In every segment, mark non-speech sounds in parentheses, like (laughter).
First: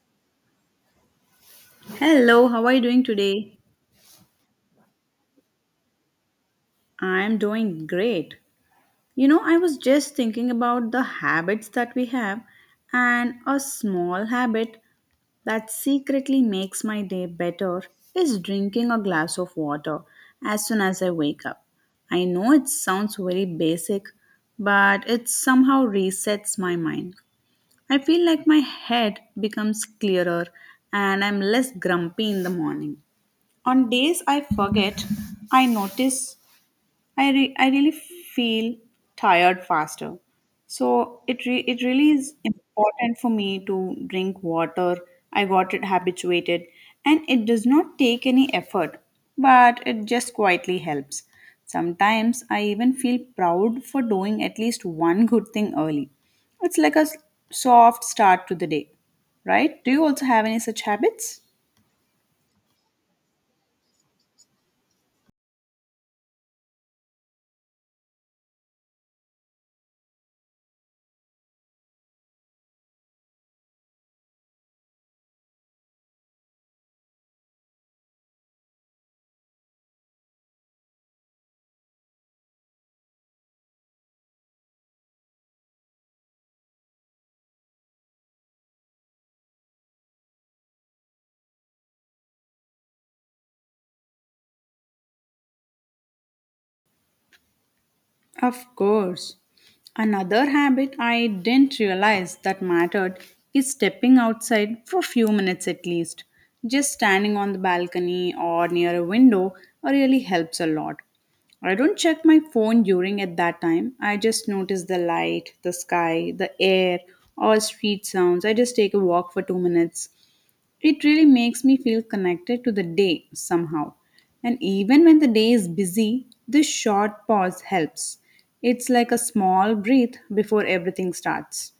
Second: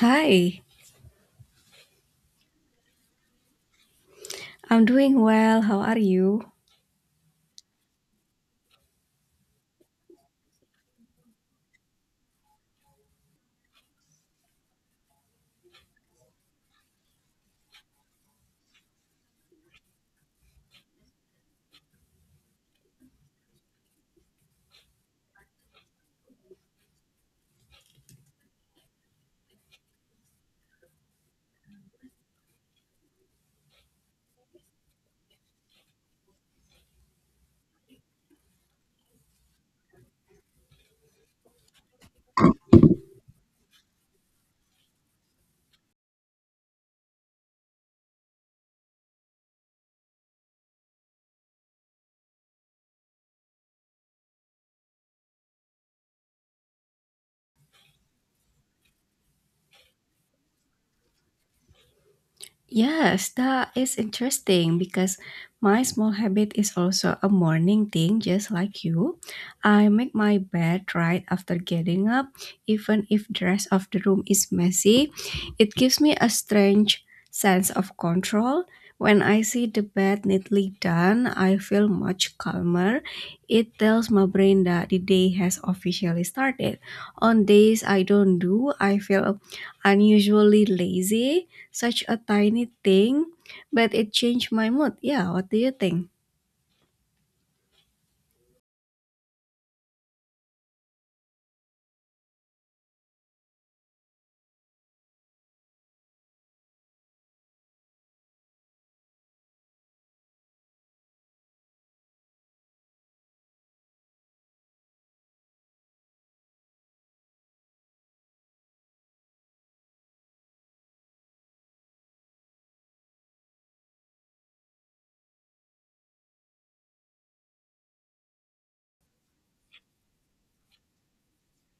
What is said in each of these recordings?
Hi, Hello, how are you doing today? I'm doing well. How are you? I'm doing great. You know, I was just thinking about the habits that we have, and a small habit that secretly makes my day better is drinking a glass of water as soon as I wake up. I know it sounds very basic, but it somehow resets my mind. I feel like my head becomes clearer and I'm less grumpy in the morning. On days I forget, I notice I really feel tired faster. So it really is important for me to drink water. I got it habituated and it does not take any effort, but it just quietly helps. Sometimes I even feel proud for doing at least one good thing early. It's like a soft start to the day, right? Do you also have any such habits? Yes, that is interesting because my small habit is also a morning thing, just like you. I make my bed right after getting up, even if the rest of the room is messy. It gives me a strange sense of control. When I see the bed neatly done, I feel much calmer. It tells my brain that the day has officially started. On days I don't do, I feel unusually lazy, such a tiny thing, but it changed my mood. Yeah, what do you think? Of course. Another habit I didn't realize that mattered is stepping outside for a few minutes at least. Just standing on the balcony or near a window really helps a lot. I don't check my phone during at that time. I just notice the light, the sky, the air, or street sounds. I just take a walk for 2 minutes. It really makes me feel connected to the day somehow. And even when the day is busy, this short pause helps. It's like a small breath before everything starts.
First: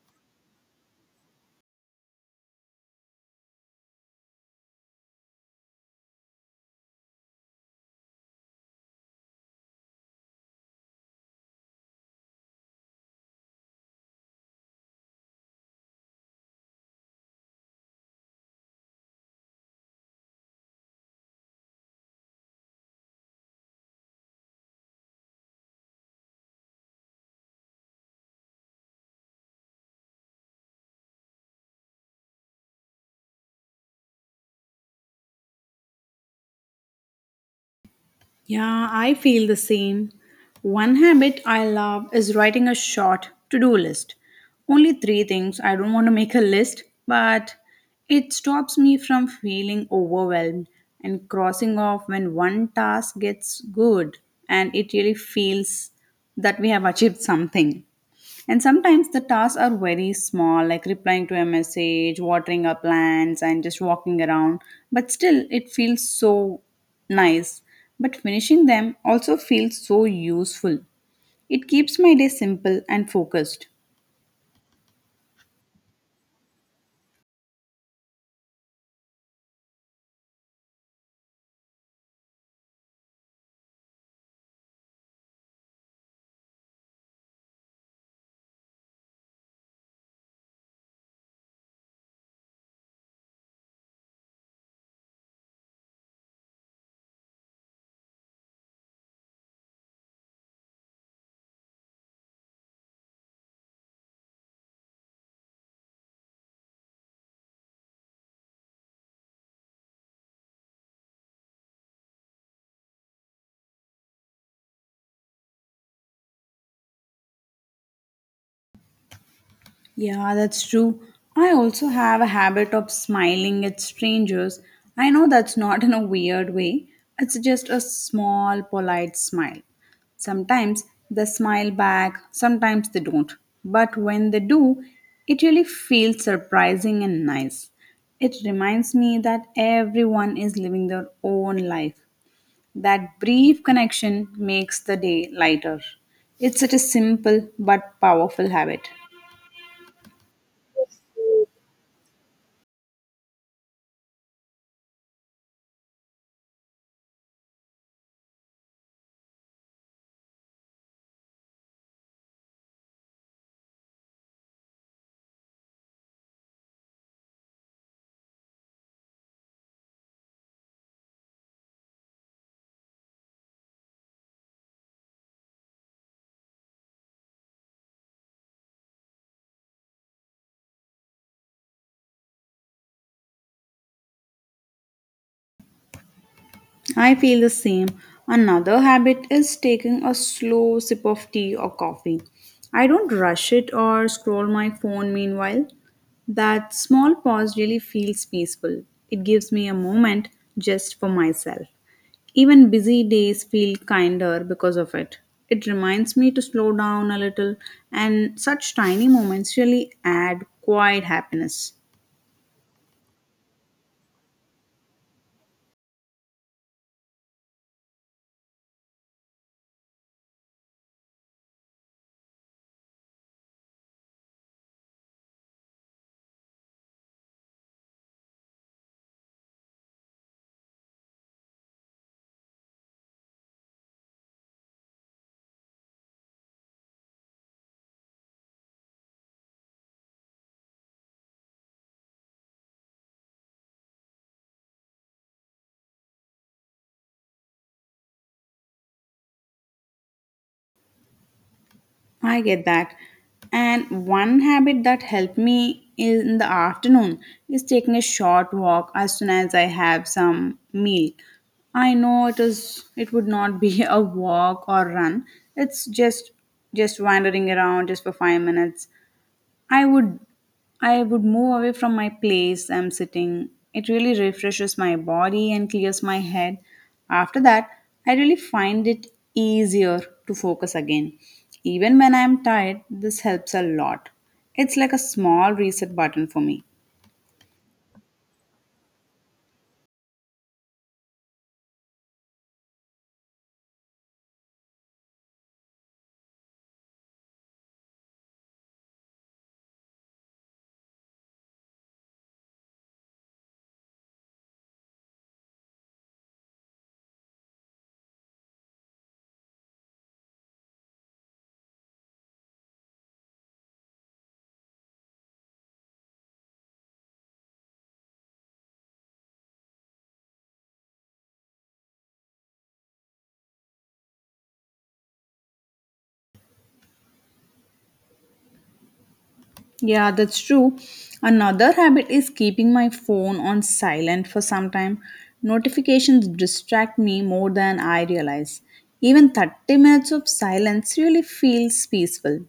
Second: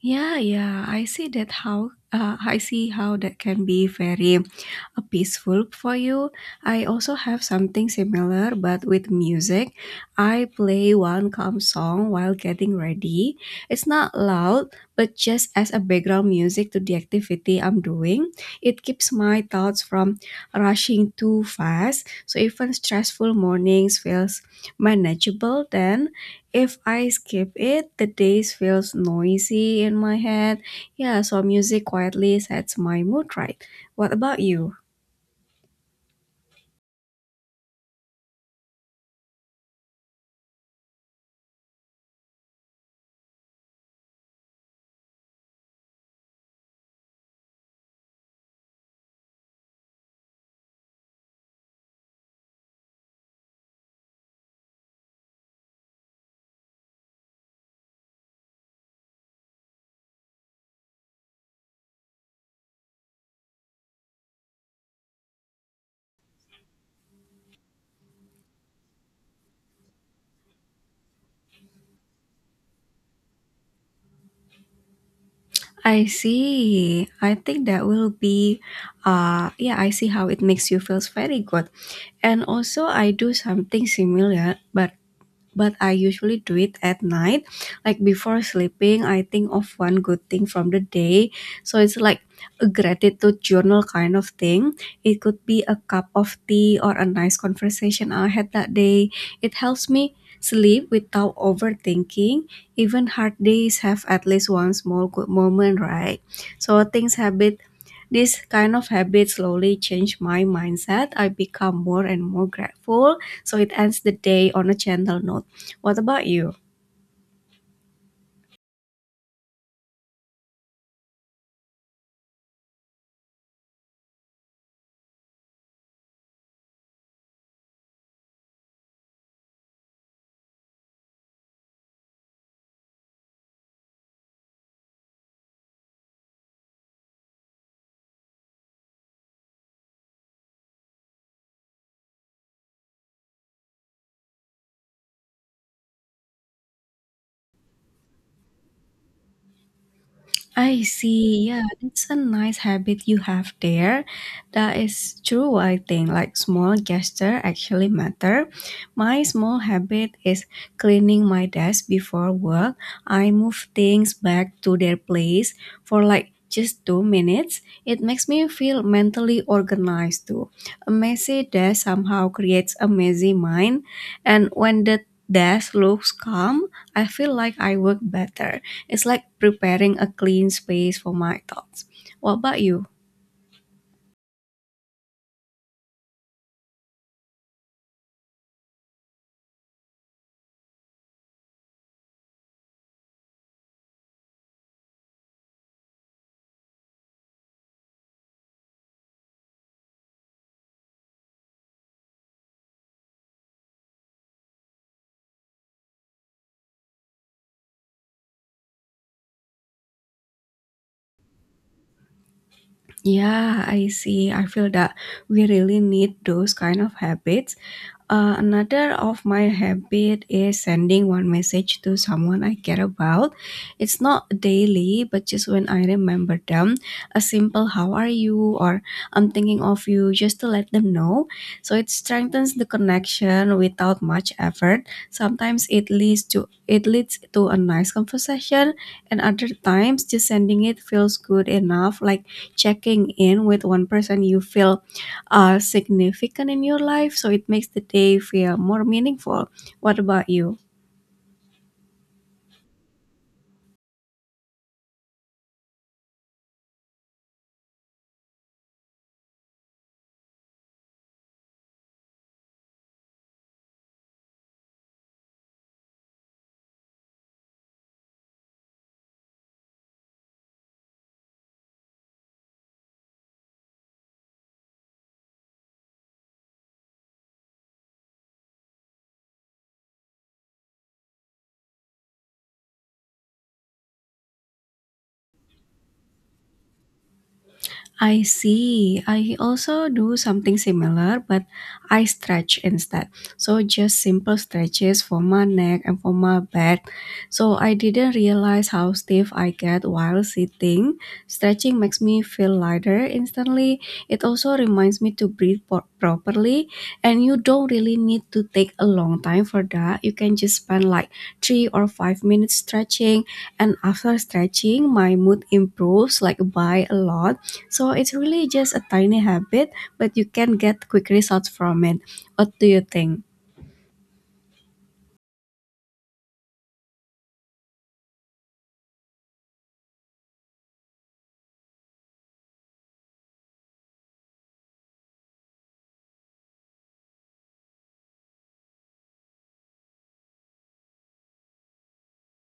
Yeah, yeah, I see how that can be very peaceful for you. I also have something similar, but with music. I play one calm song while getting ready. It's not loud, but just as a background music to the activity I'm doing, it keeps my thoughts from rushing too fast. So even stressful mornings feels manageable. Then if I skip it, the days feels noisy in my head. Yeah, so music quietly sets my mood right. What about you? Yeah, I feel the same. One habit I love is writing a short to do list. Only three things. I don't want to make a list, but it stops me from feeling overwhelmed and crossing off when one task gets good and it really feels that we have achieved something. And sometimes the tasks are very small, like replying to a message, watering our plants, and just walking around. But still, it feels so nice. But finishing them also feels so useful. It keeps my day simple and focused. I see. I think that will be yeah, I see how it makes you feels very good. And also I do something similar, but I usually do it at night. Like before sleeping, I think of one good thing from the day. So it's like a gratitude journal kind of thing. It could be a cup of tea or a nice conversation I had that day. It helps me sleep without overthinking. Even hard days have at least one small good moment, right? So things habit this kind of habit slowly changed my mindset. I become more and more grateful, so it ends the day on a gentle note. What about you? Yeah, that's true. I also have a habit of smiling at strangers. I know that's not in a weird way, it's just a small, polite smile. Sometimes they smile back, sometimes they don't. But when they do, it really feels surprising and nice. It reminds me that everyone is living their own life. That brief connection makes the day lighter. It's such a simple but powerful habit. I see. Yeah, it's a nice habit you have there. That is true, I think. Like small gesture actually matter. My small habit is cleaning my desk before work. I move things back to their place for like just 2 minutes. It makes me feel mentally organized too. A messy desk somehow creates a messy mind, and when the desk looks calm, I feel like I work better. It's like preparing a clean space for my thoughts. What about you? I feel the same. Another habit is taking a slow sip of tea or coffee. I don't rush it or scroll my phone meanwhile. That small pause really feels peaceful. It gives me a moment just for myself. Even busy days feel kinder because of it. It reminds me to slow down a little, and such tiny moments really add quiet happiness. Yeah, I see. I feel that we really need those kind of habits. Another of my habit is sending one message to someone I care about. It's not daily, but just when I remember them, a simple "How are you?" or "I'm thinking of you," just to let them know. So it strengthens the connection without much effort. Sometimes it leads to a nice conversation, and other times just sending it feels good enough, like checking in with one person you feel are significant in your life, so it makes the day feel more meaningful. What about you? I get that. And one habit that helped me in the afternoon is taking a short walk as soon as I have some meal. I know it is it would not be (laughs) a walk or run. It's just wandering around just for 5 minutes I would I would move away from my place I'm sitting. It really refreshes my body and clears my head. After that, I really find it easier to focus again. Even when I'm tired, this helps a lot. It's like a small reset button for me. I see. I also do something similar, but I stretch instead. So just simple stretches for my neck and for my back. So I didn't realize how stiff I get while sitting. Stretching makes me feel lighter instantly. It also reminds me to breathe properly, and you don't really need to take a long time for that. You can just spend like 3 or 5 minutes stretching, and after stretching, my mood improves like by a lot. So it's really just a tiny habit, but you can get quick results from it. What do you think? Yeah, that's true. Another habit is keeping my phone on silent for some time. Notifications distract me more than I realize. Even 30 minutes of silence really feels peaceful.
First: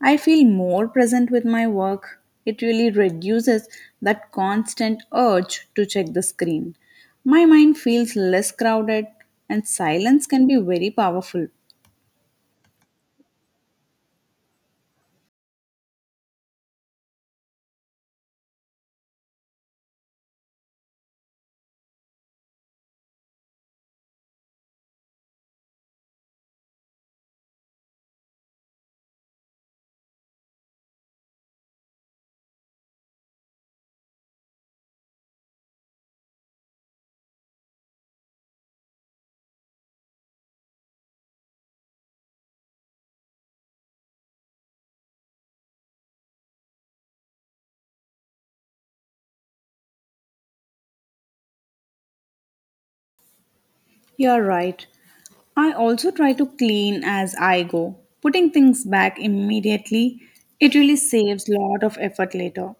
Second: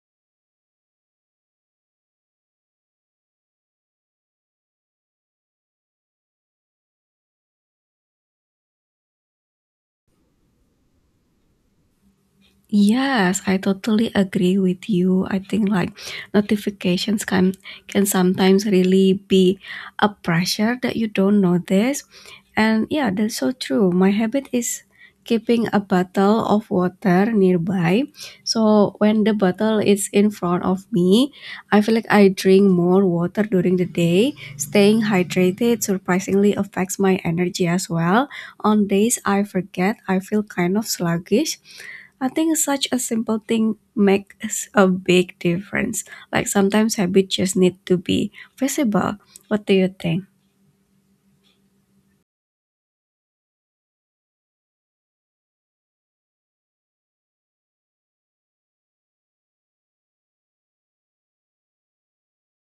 I feel more present with my work. It really reduces that constant urge to check the screen. My mind feels less crowded, and silence can be very powerful. Yes, I totally agree with you. I think like notifications can sometimes really be a pressure that you don't notice. And yeah, that's so true. My habit is keeping a bottle of water nearby. So when the bottle is in front of me, I feel like I drink more water during the day. Staying hydrated surprisingly affects my energy as well. On days I forget, I feel kind of sluggish. I think such a simple thing makes a big difference. Like sometimes habits just need to be visible. What do you think? You're right. I also try to clean as I go. Putting things back immediately, it really saves a lot of effort later.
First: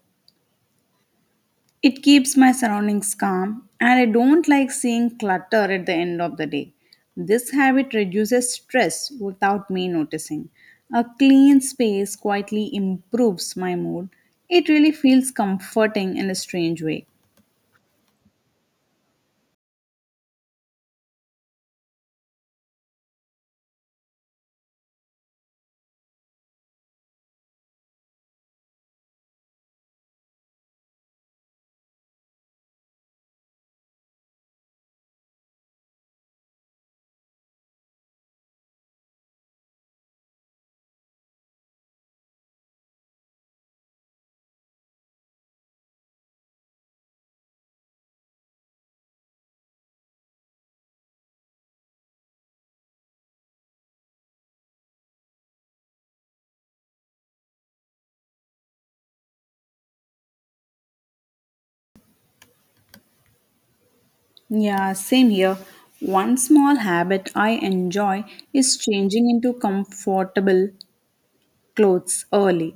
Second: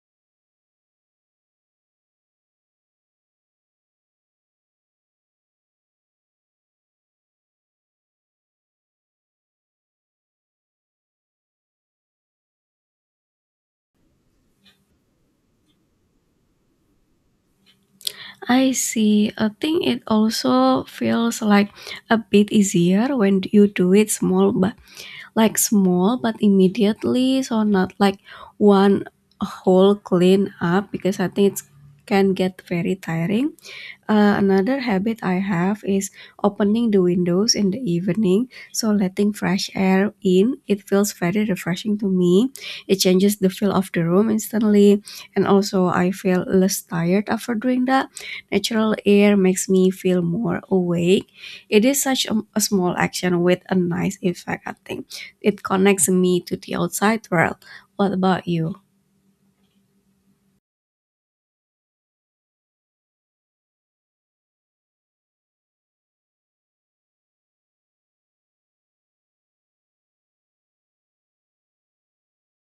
It keeps my surroundings calm and I don't like seeing clutter at the end of the day. This habit reduces stress without me noticing. A clean space quietly improves my mood. It really feels comforting in a strange way. I see. I think it also feels like a bit easier when you do it small, but like small but immediately, so not like one whole clean up, because I think it can get very tiring. Another habit I have is opening the windows in the evening, so letting fresh air in. It feels very refreshing to me. It changes the feel of the room instantly, and also I feel less tired after doing that. Natural air makes me feel more awake. It is such a small action with a nice effect, I think. It connects me to the outside world. What about you? Yeah, same here. One small habit I enjoy is changing into comfortable clothes early.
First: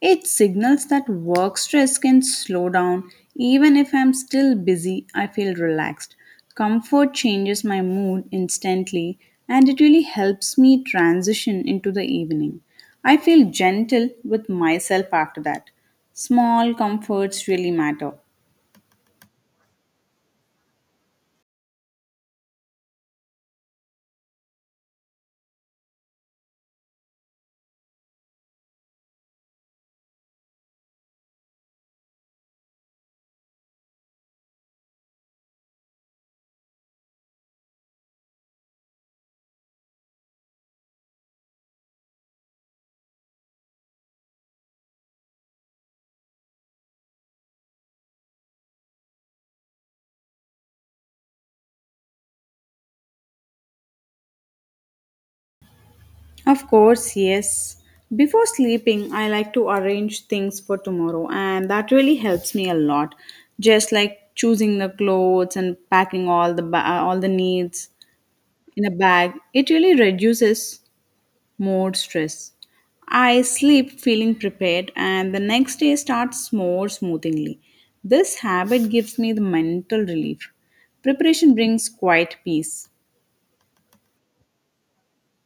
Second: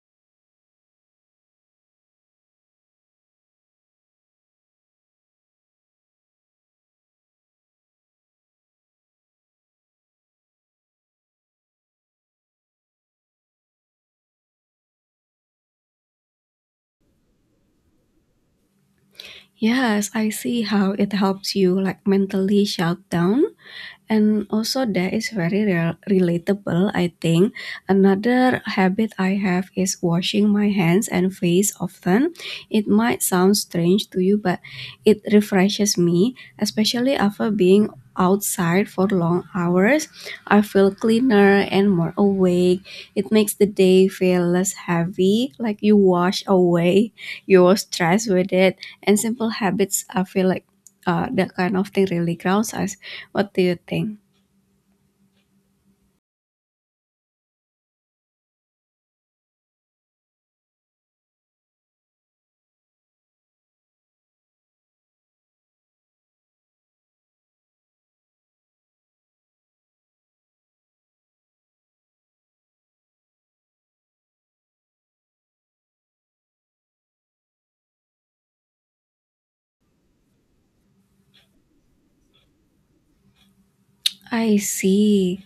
It signals that work stress can slow down. Even if I'm still busy, I feel relaxed. Comfort changes my mood instantly and it really helps me transition into the evening. I feel gentle with myself after that. Small comforts really matter. Yes, I see how it helps you like mentally shut down. And also that is very relatable, I think. Another habit I have is washing my hands and face often. It might sound strange to you, but it refreshes me, especially after being outside for long hours. I feel cleaner and more awake. It makes the day feel less heavy, like you wash away your stress with it, and simple habits, I feel like, that kind of thing really grounds us. What do you think? Of course, yes. Before sleeping, I like to arrange things for tomorrow, and that really helps me a lot. Just like choosing the clothes and packing all the all the needs in a bag, it really reduces more stress. I sleep feeling prepared, and the next day starts more smoothly. This habit gives me the mental relief. Preparation brings quiet peace. I see.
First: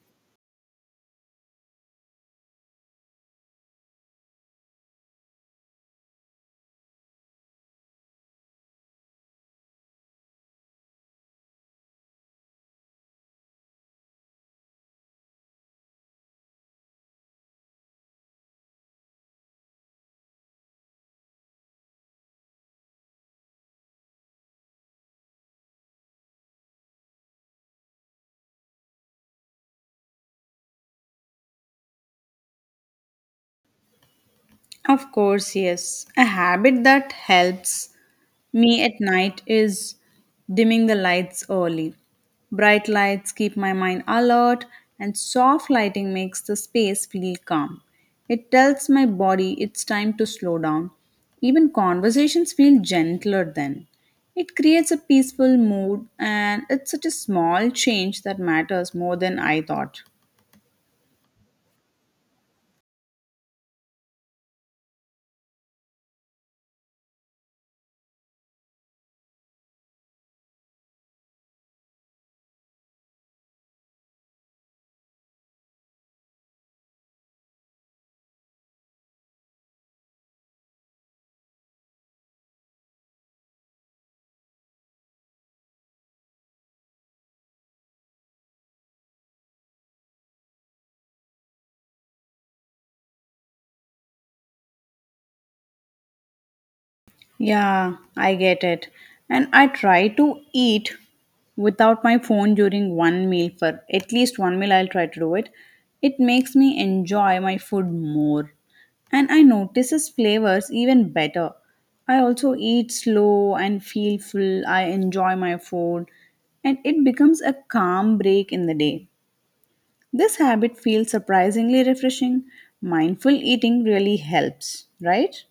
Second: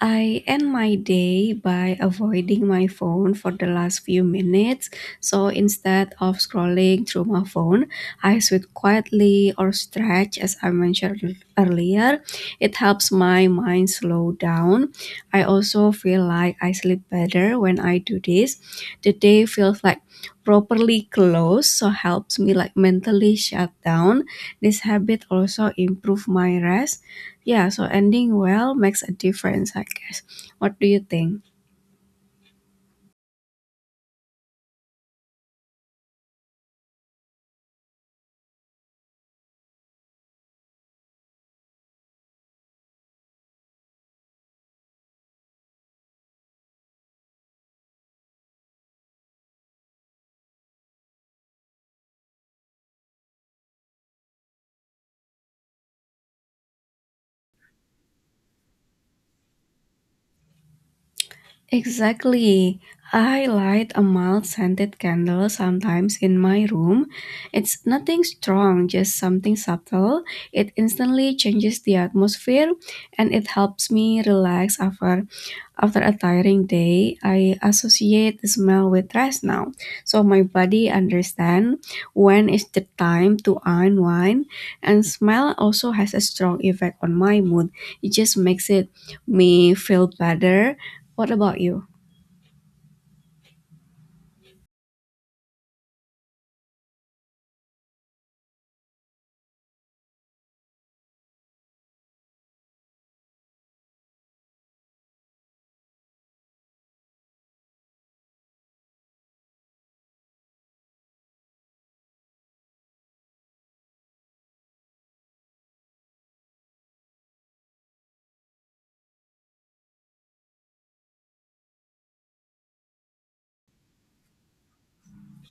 I end my day by avoiding my phone for the last few minutes. So instead of scrolling through my phone, I sit quietly or stretch, as I mentioned earlier. It helps my mind slow down. I also feel like I sleep better when I do this. The day feels like properly closed, so helps me like mentally shut down. This habit also improve my rest. Yeah, so ending well makes a difference, I guess. What do you think? Of course, yes. A habit that helps me at night is dimming the lights early. Bright lights keep my mind alert, and soft lighting makes the space feel calm. It tells my body it's time to slow down. Even conversations feel gentler then. It creates a peaceful mood, and it's such a small change that matters more than I thought. Exactly. I light a mild scented candle sometimes in my room. It's nothing strong, just something subtle. It instantly changes the atmosphere and it helps me relax after a tiring day. I associate the smell with rest now. So my body understands when is the time to unwind, and smell also has a strong effect on my mood. It just makes it me feel better. What about you? Yeah, I get it. And I try to eat without my phone during one meal for at least one meal I'll try to do it. It makes me enjoy my food more. And I notices flavors even better. I also eat slow and feel full. I enjoy my food and it becomes a calm break in the day. This habit feels surprisingly refreshing. Mindful eating really helps, right?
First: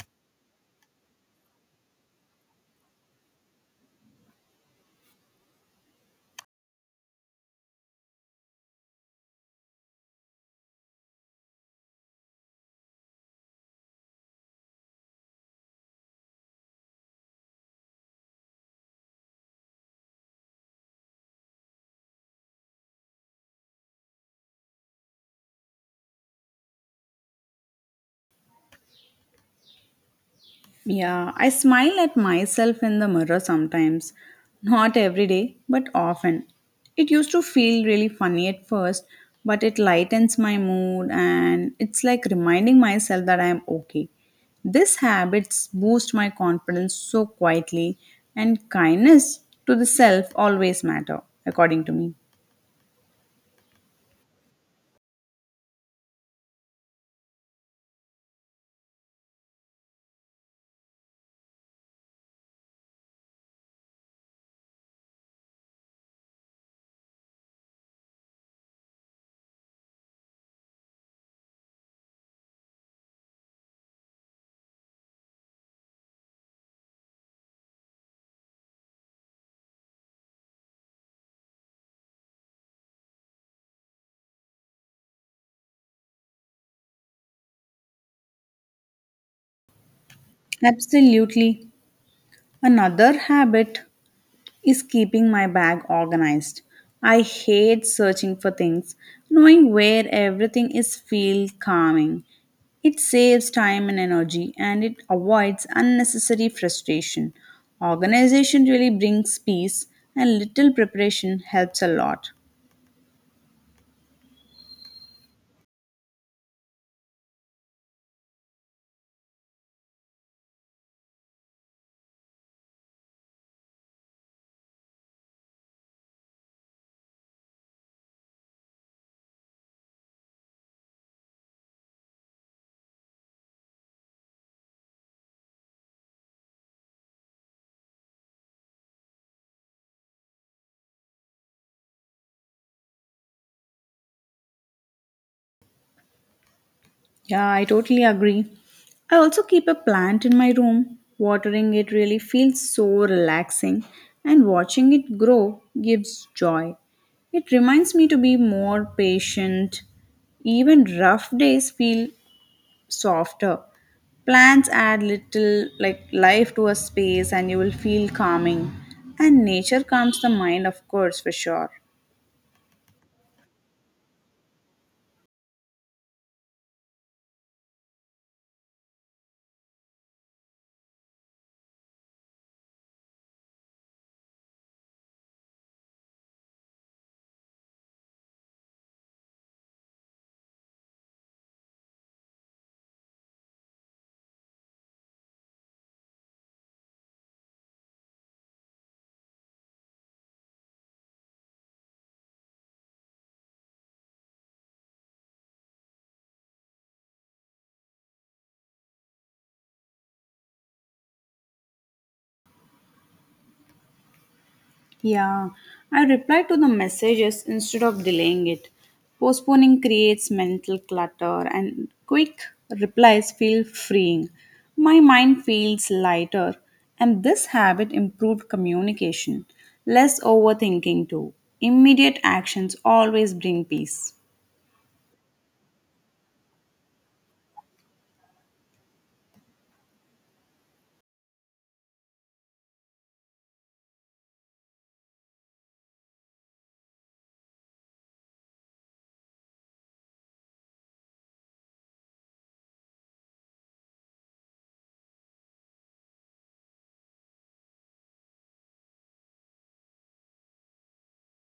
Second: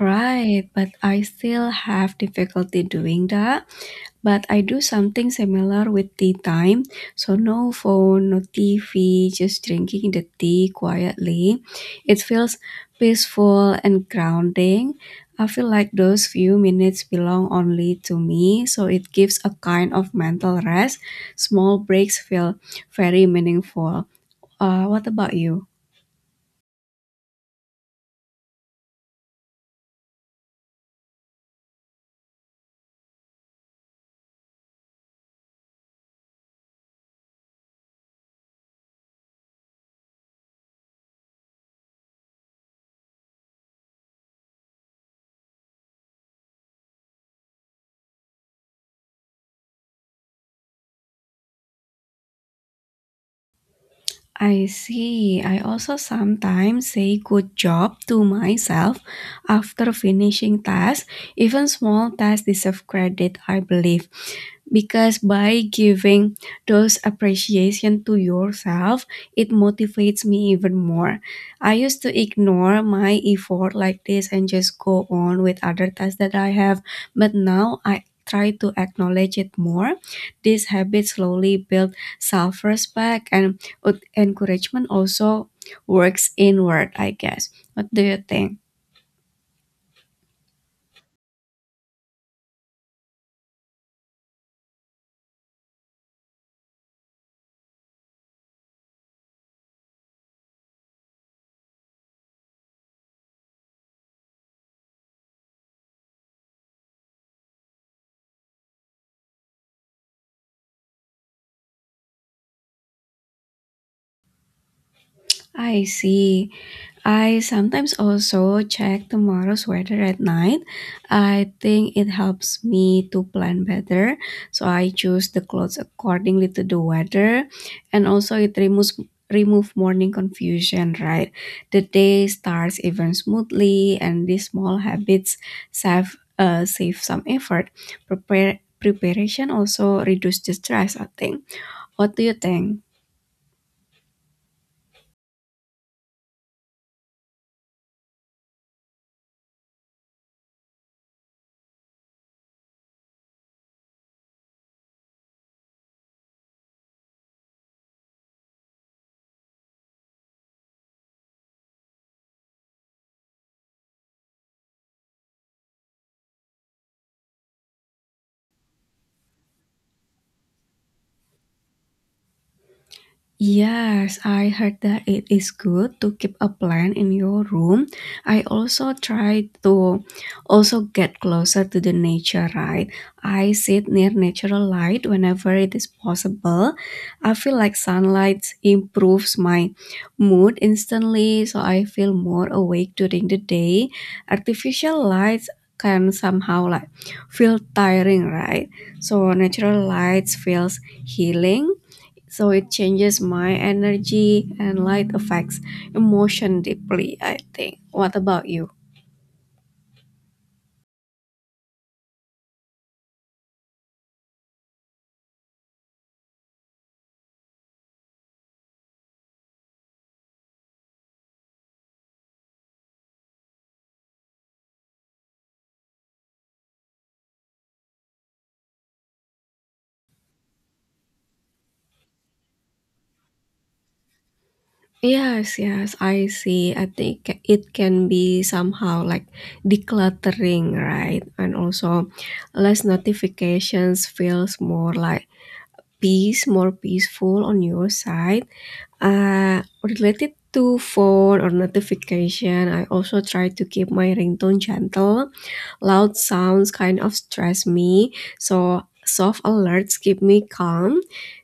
Right, but I still have difficulty doing that. But I do something similar with tea time. So no phone, no TV, just drinking the tea quietly. It feels peaceful and grounding. I feel like those few minutes belong only to me, so it gives a kind of mental rest. Small breaks feel very meaningful. What about you? Yeah, I smile at myself in the mirror sometimes. Not every day, but often. It used to feel really funny at first, but it lightens my mood and it's like reminding myself that I am okay. These habits boost my confidence so quietly, and kindness to the self always matter, according to me. I see. I also sometimes say good job to myself after finishing tasks. Even small tasks deserve credit, I believe, because by giving those appreciation to yourself, it motivates me even more. I used to ignore my effort like this and just go on with other tasks that I have, but now I try to acknowledge it more. This habit slowly build self-respect, and encouragement also works inward, I guess. What do you think? Absolutely. Another habit is keeping my bag organized. I hate searching for things. Knowing where everything is feels calming. It saves time and energy and it avoids unnecessary frustration. Organization really brings peace and little preparation helps a lot. I see. I sometimes also check tomorrow's weather at night. I think it helps me to plan better. So I choose the clothes accordingly to the weather, and also it removes remove morning confusion, right? The day starts even smoothly, and these small habits save some effort. Prepare preparation also reduces the stress, I think. What do you think? Yeah, I totally agree. I also keep a plant in my room. Watering it really feels so relaxing, and watching it grow gives joy. It reminds me to be more patient. Even rough days feel softer. Plants add little like life to a space and you will feel calming. And nature calms the mind, of course, for sure. Yes, I heard that it is good to keep a plant in your room. I also try to also get closer to the nature, right? I sit near natural light whenever it is possible. I feel like sunlight improves my mood instantly, so I feel more awake during the day. Artificial lights can somehow like feel tiring, right? So natural lights feels healing, so it changes my energy, and light affects emotion deeply, I think. What about you? Yeah, I replied to the messages instead of delaying it. Postponing creates mental clutter, and quick replies feel freeing. My mind feels lighter, and this habit improved communication, less overthinking too. Immediate actions always bring peace. Yes, yes, I see. I think it can be somehow like decluttering, right? And also less notifications feels more like peace, more peaceful on your side. uh Related to phone or notification, I also try to keep my ringtone gentle. Loud sounds kind of stress me, so soft alerts keep me calm.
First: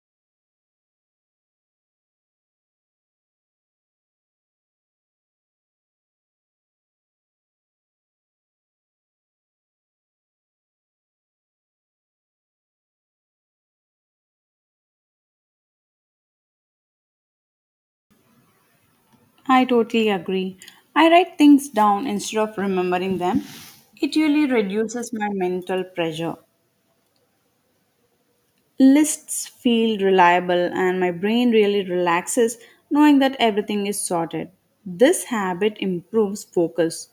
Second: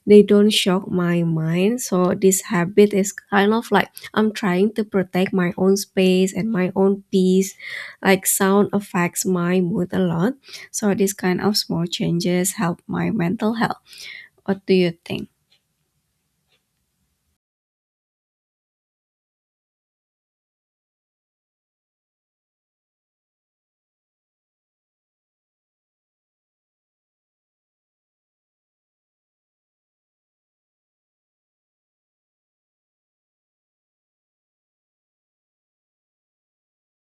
They don't shock my mind, so this habit is kind of like I'm trying to protect my own space and my own peace. Like sound affects my mood a lot, so these kind of small changes help my mental health. What do you think? I totally agree. I write things down instead of remembering them. It really reduces my mental pressure. Lists feel reliable, and my brain really relaxes knowing that everything is sorted. This habit improves focus,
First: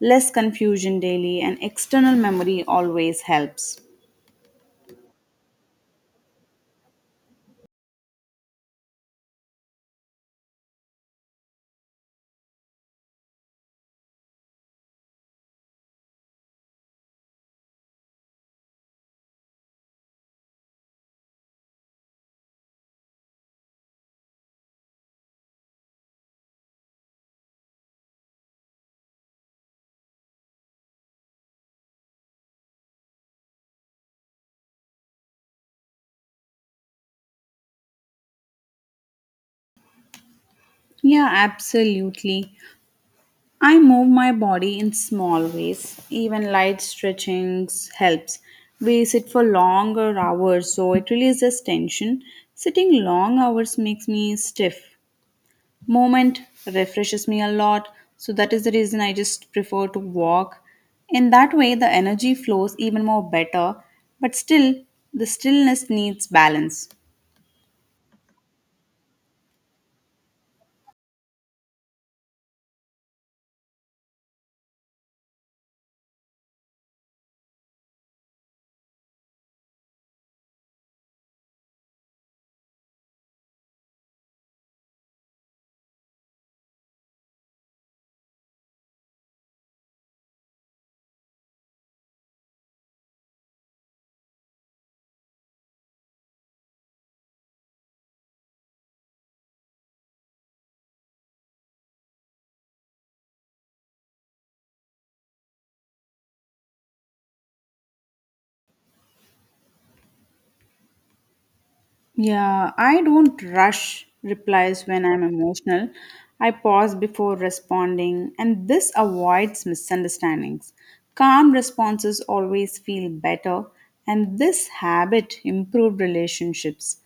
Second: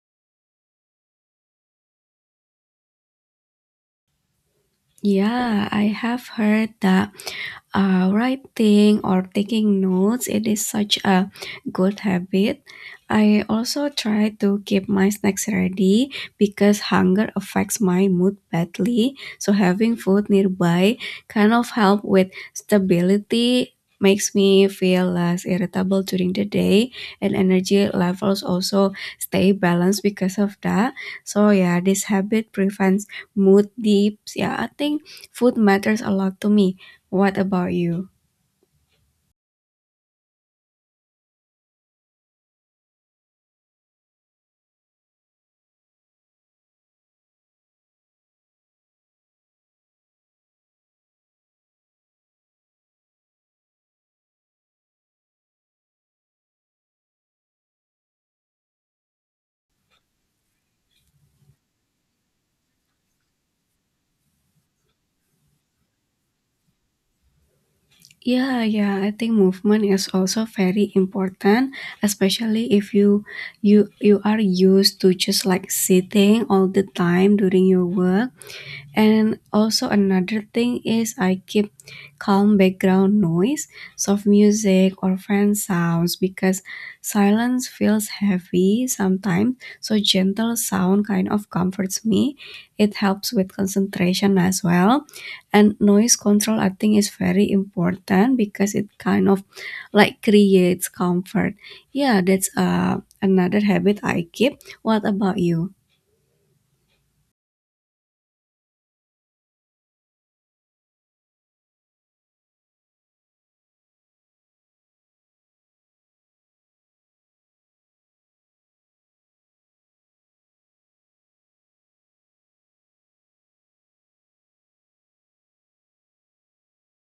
less confusion daily, and external memory always helps. Yeah, I have heard that writing or taking notes, it is such a good habit. I also try to keep my snacks ready, because hunger affects my mood badly. So having food nearby kind of help with stability, makes me feel less irritable during the day, and energy levels also stay balanced because of that. So yeah, this habit prevents mood dips. Yeah, I think food matters a lot to me. What about you? Yeah, absolutely. I move my body in small ways. Even light stretchings helps. We sit for longer hours, so it releases tension. Sitting long hours makes me stiff. Moment refreshes me a lot, so that is the reason I just prefer to walk. In that way, the energy flows even more better, but still, the stillness needs balance. Yeah, yeah, I think movement is also very important, especially if you are used to just like sitting all the time during your work. And also another thing is I keep calm background noise, soft music or fan sounds, because silence feels heavy sometimes. So gentle sound kind of comforts me. It helps with concentration as well. And noise control I think is very important because it kind of like creates comfort. Yeah, that's another habit I keep. What about you? Yeah, I don't rush replies when I'm emotional. I pause before responding, and this avoids misunderstandings. Calm responses always feel better, and this habit improved relationships.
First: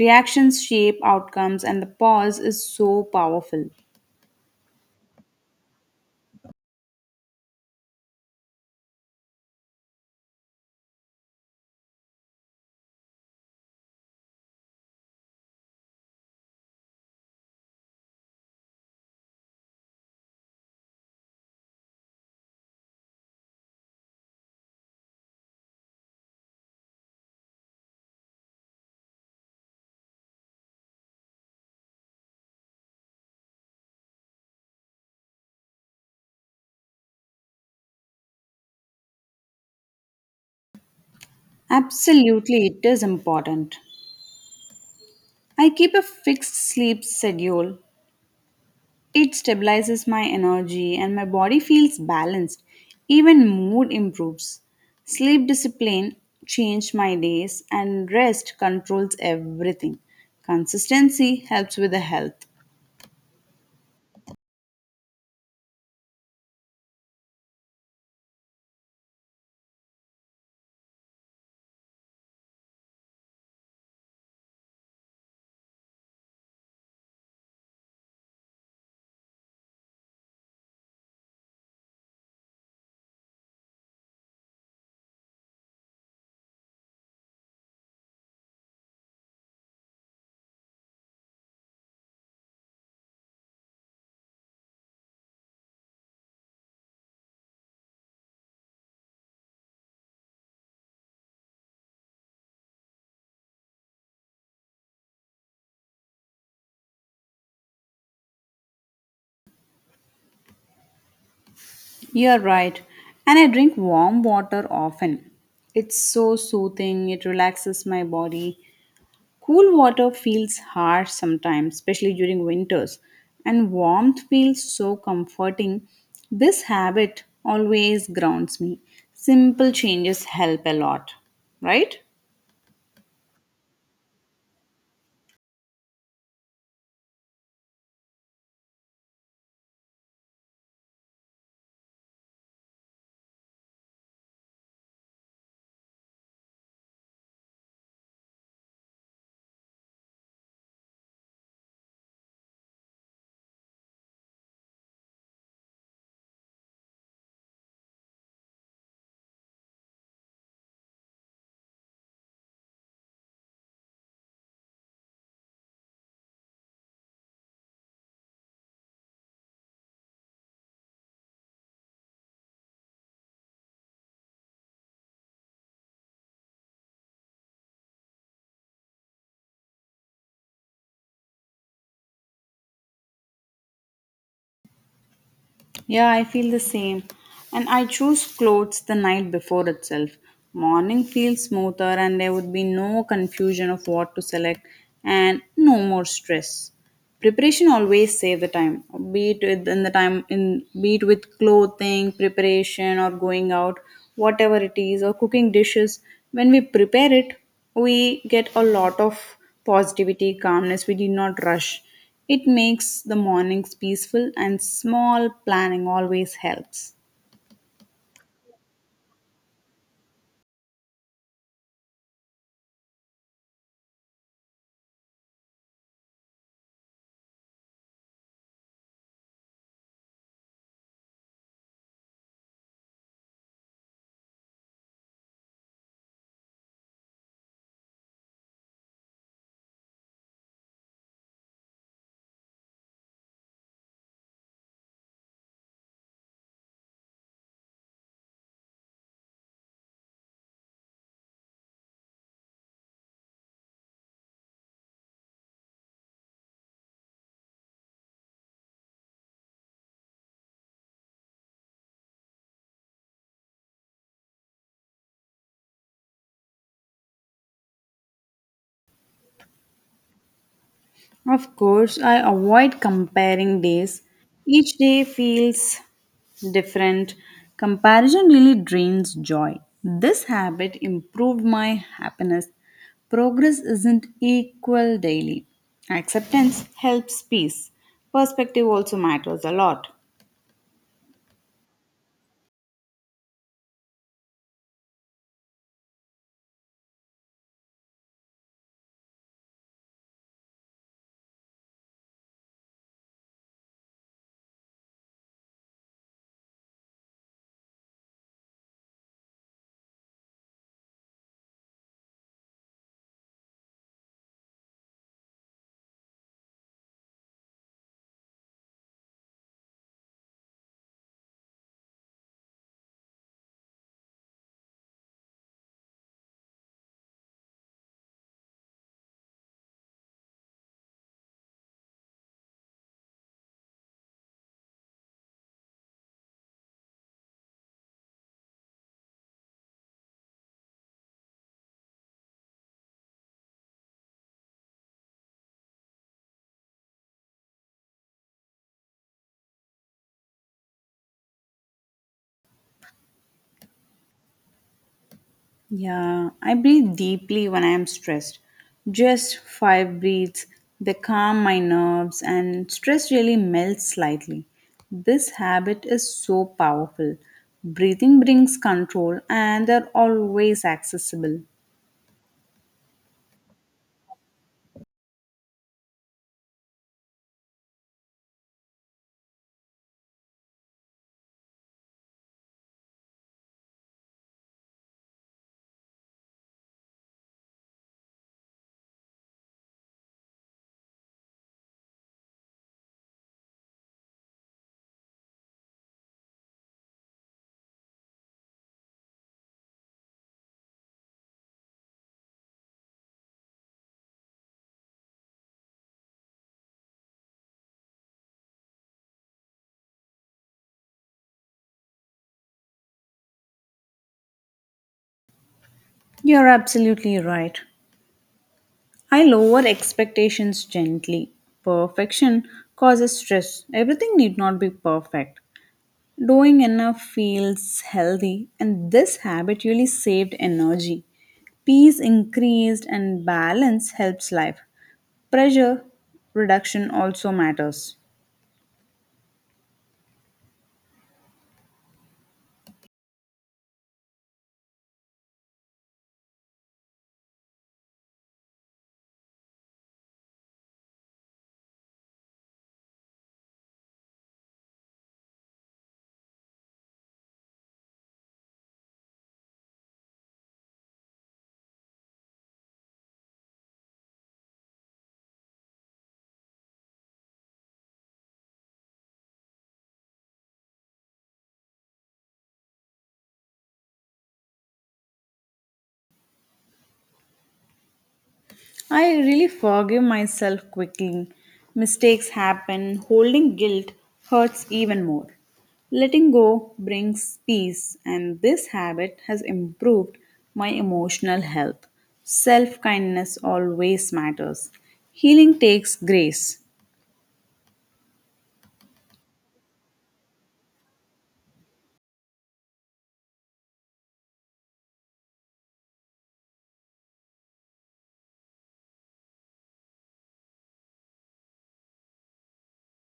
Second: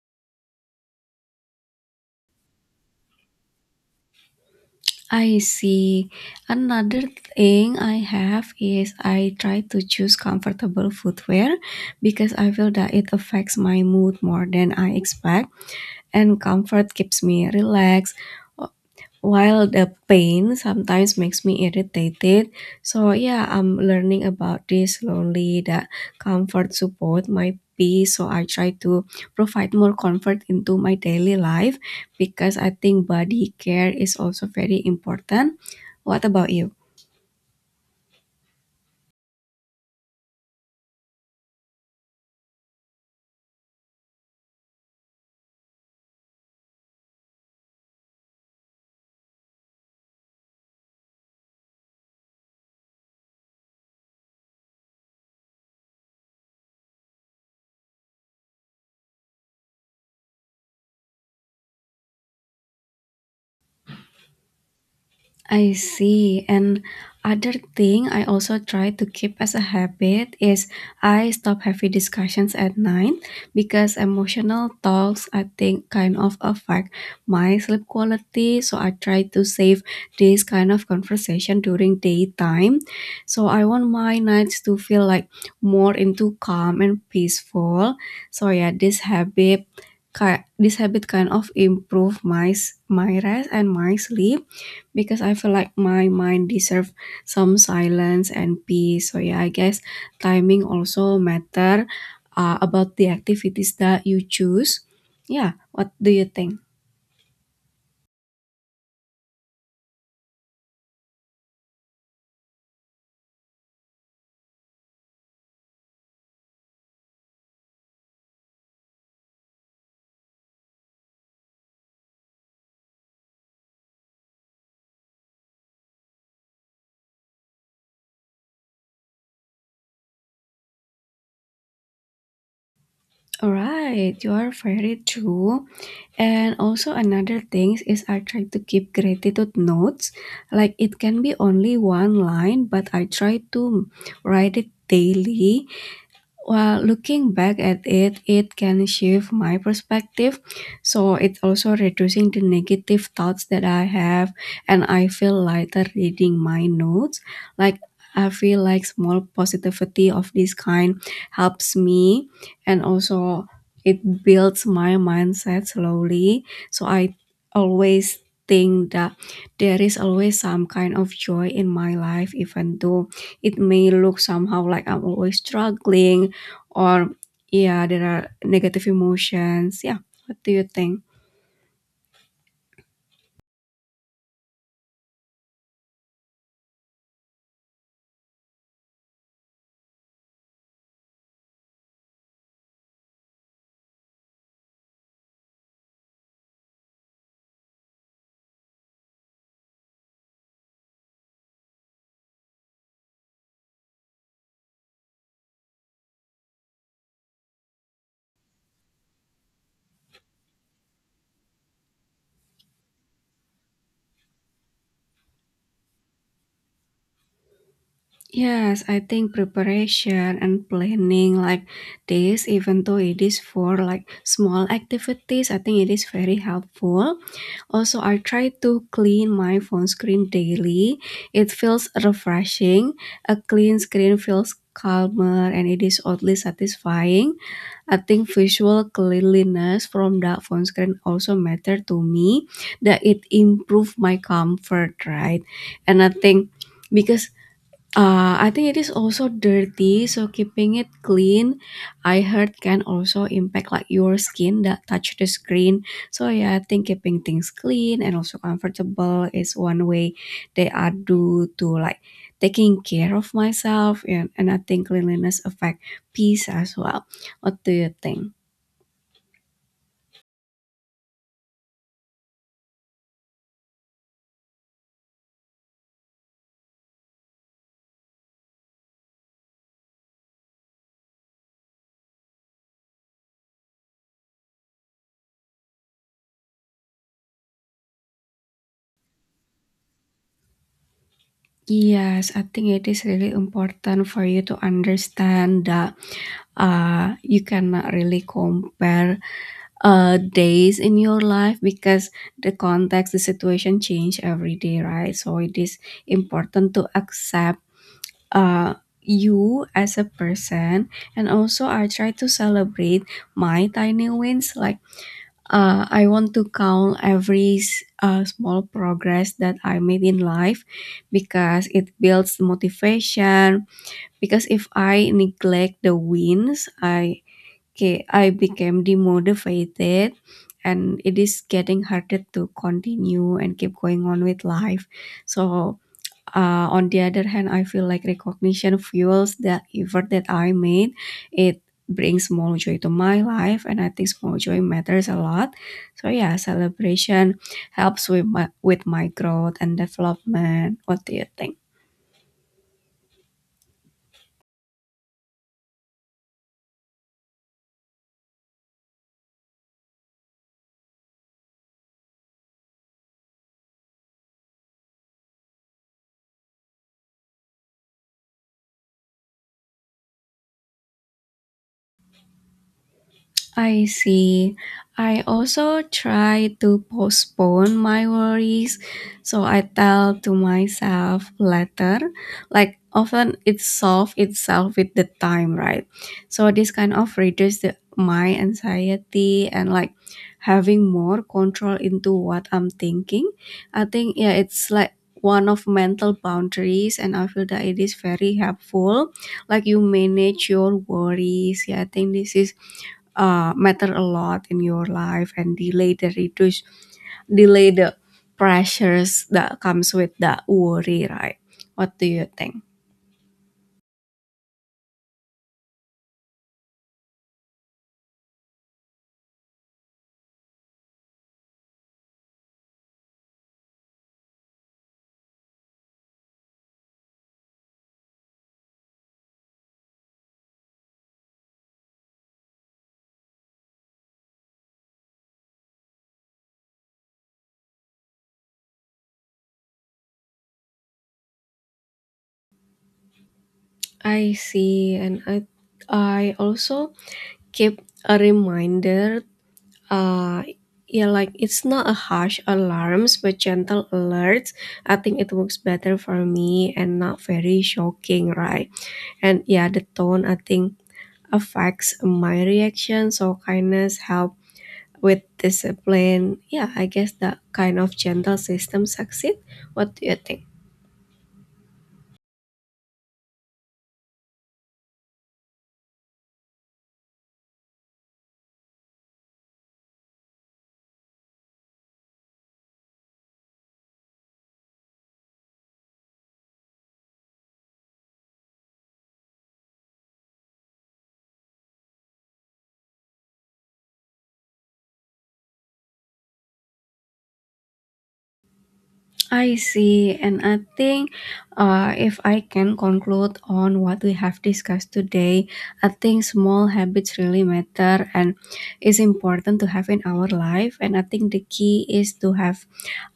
Reactions shape outcomes, and the pause is so powerful. I see. Another thing I have is I try to choose comfortable footwear because I feel that it affects my mood more than I expect, and comfort keeps me relaxed while the pain sometimes makes me irritated. So yeah, I'm learning about this slowly that comfort support my peace. So I try to provide more comfort into my daily life because I think body care is also very important. What about you? Absolutely, it is important. I keep a fixed sleep schedule. It stabilizes my energy and my body feels balanced. Even mood improves. Sleep discipline changed my days, and rest controls everything. Consistency helps with the health. I see. And other thing I also try to keep as a habit is I stop heavy discussions at night because emotional talks I think kind of affect my sleep quality. So I try to save this kind of conversation during daytime. So I want my nights to feel like more into calm and peaceful. So yeah, this habit this habit kind of improve my rest and my sleep because I feel like my mind deserve some silence and peace. So yeah, I guess timing also matter about the activities that you choose. Yeah, what do you think? You're right. And I drink warm water often. It's so soothing, it relaxes my body. Cool water feels harsh sometimes, especially during winters, and warmth feels so comforting. This habit always grounds me. Simple changes help a lot, right? All right, you are very true. And also another thing is I try to keep gratitude notes. Like it can be only one line, but I try to write it daily. Well, looking back at it, it can shift my perspective. So it's also reducing the negative thoughts that I have, and I feel lighter reading my notes. Like, I feel like small positivity of this kind helps me, and also it builds my mindset slowly. So I always think that there is always some kind of joy in my life even though it may look somehow like I'm always struggling, or yeah, there are negative emotions. Yeah, what do you think? Yeah, I feel the same. And I choose clothes the night before itself. Morning feels smoother and there would be no confusion of what to select and no more stress. Preparation always save the time, in the time in be it with clothing, preparation or going out, whatever it is, or cooking dishes. When we prepare it, we get a lot of positivity, calmness. We did not rush. It makes the mornings peaceful and small planning always helps. Yes, I think preparation and planning like this, even though it is for like small activities, I think it is very helpful. Also, I try to clean my phone screen daily. It feels refreshing. A clean screen feels calmer and it is oddly satisfying. I think visual cleanliness from the phone screen also matter to me, that it improved my comfort, right? And I think because I think it is also dirty, so keeping it clean, I heard can also impact like your skin that touch the screen. So yeah, I think keeping things clean and also comfortable is one way they are do to like taking care of myself and I think cleanliness affect peace as well. What do you think? Of course, I avoid comparing days. Each day feels different. Comparison really drains joy. This habit improved my happiness. Progress isn't equal daily. Acceptance helps peace. Perspective also matters a lot. Yes, I think it is really important for you to understand that you cannot really compare days in your life because the context, the situation change every day, right? So it is important to accept uh, you as a person. And also, I try to celebrate my tiny wins. Like, I want to count every small progress that I made in life because it builds motivation. Because if I neglect the wins, I okay, I became demotivated and it is getting harder to continue and keep going on with life. So, on the other hand, I feel like recognition fuels the effort that I made. It brings more joy to my life, and I think small joy matters a lot. So, yeah, celebration helps with my growth and development. What do you think? Yeah, I breathe deeply when I am stressed. Just five breaths, they calm my nerves, and stress really melts slightly. This habit is so powerful. Breathing brings control, and they're always accessible. I see. I also try to postpone my worries. So I tell to myself later, like often it solves itself with the time, right? So this kind of reduces my anxiety and like having more control into what I'm thinking. I think, yeah, it's like one of mental boundaries, and I feel that it is very helpful. Like you manage your worries. Yeah, I think this is matter a lot in your life and delay the pressures that comes with that worry, right? What do you think? You're absolutely right. I lower expectations gently. Perfection causes stress. Everything need not be perfect. Doing enough feels healthy, and this habit really saved energy. Peace increased, and balance helps life. Pressure reduction also matters. I see, and I also keep a reminder. Uh, yeah, like it's not a harsh alarms, but gentle alerts. I think it works better for me and not very shocking, right? And yeah, the tone I think affects my reaction. So kindness help with discipline, yeah, I guess that kind of gentle system succeed. What do you think? I really forgive myself quickly. Mistakes happen, holding guilt hurts even more. Letting go brings peace, and this habit has improved my emotional health. Self kindness always matters. Healing takes grace. I see, and I think if I can conclude on what we have discussed today, I think small habits really matter and is important to have in our life. And I think the key is to have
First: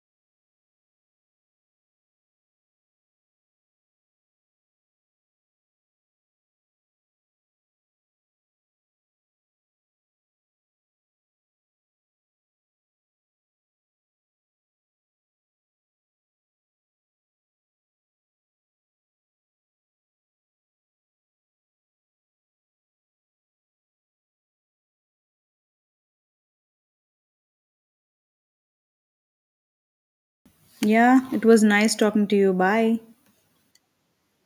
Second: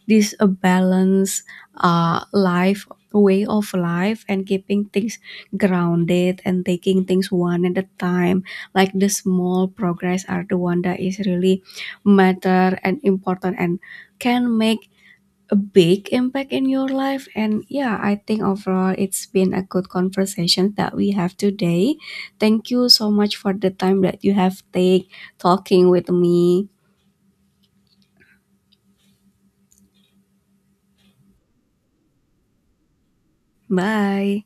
this a balance life, way of life, and keeping things grounded and taking things one at a time. Like the small progress are the one that is really matter and important and can make a big impact in your life. And yeah, I think overall it's been a good conversation that we have today. Thank you so much for the time that you have take talking with me. Yeah, it was nice talking to you. Bye. Bye.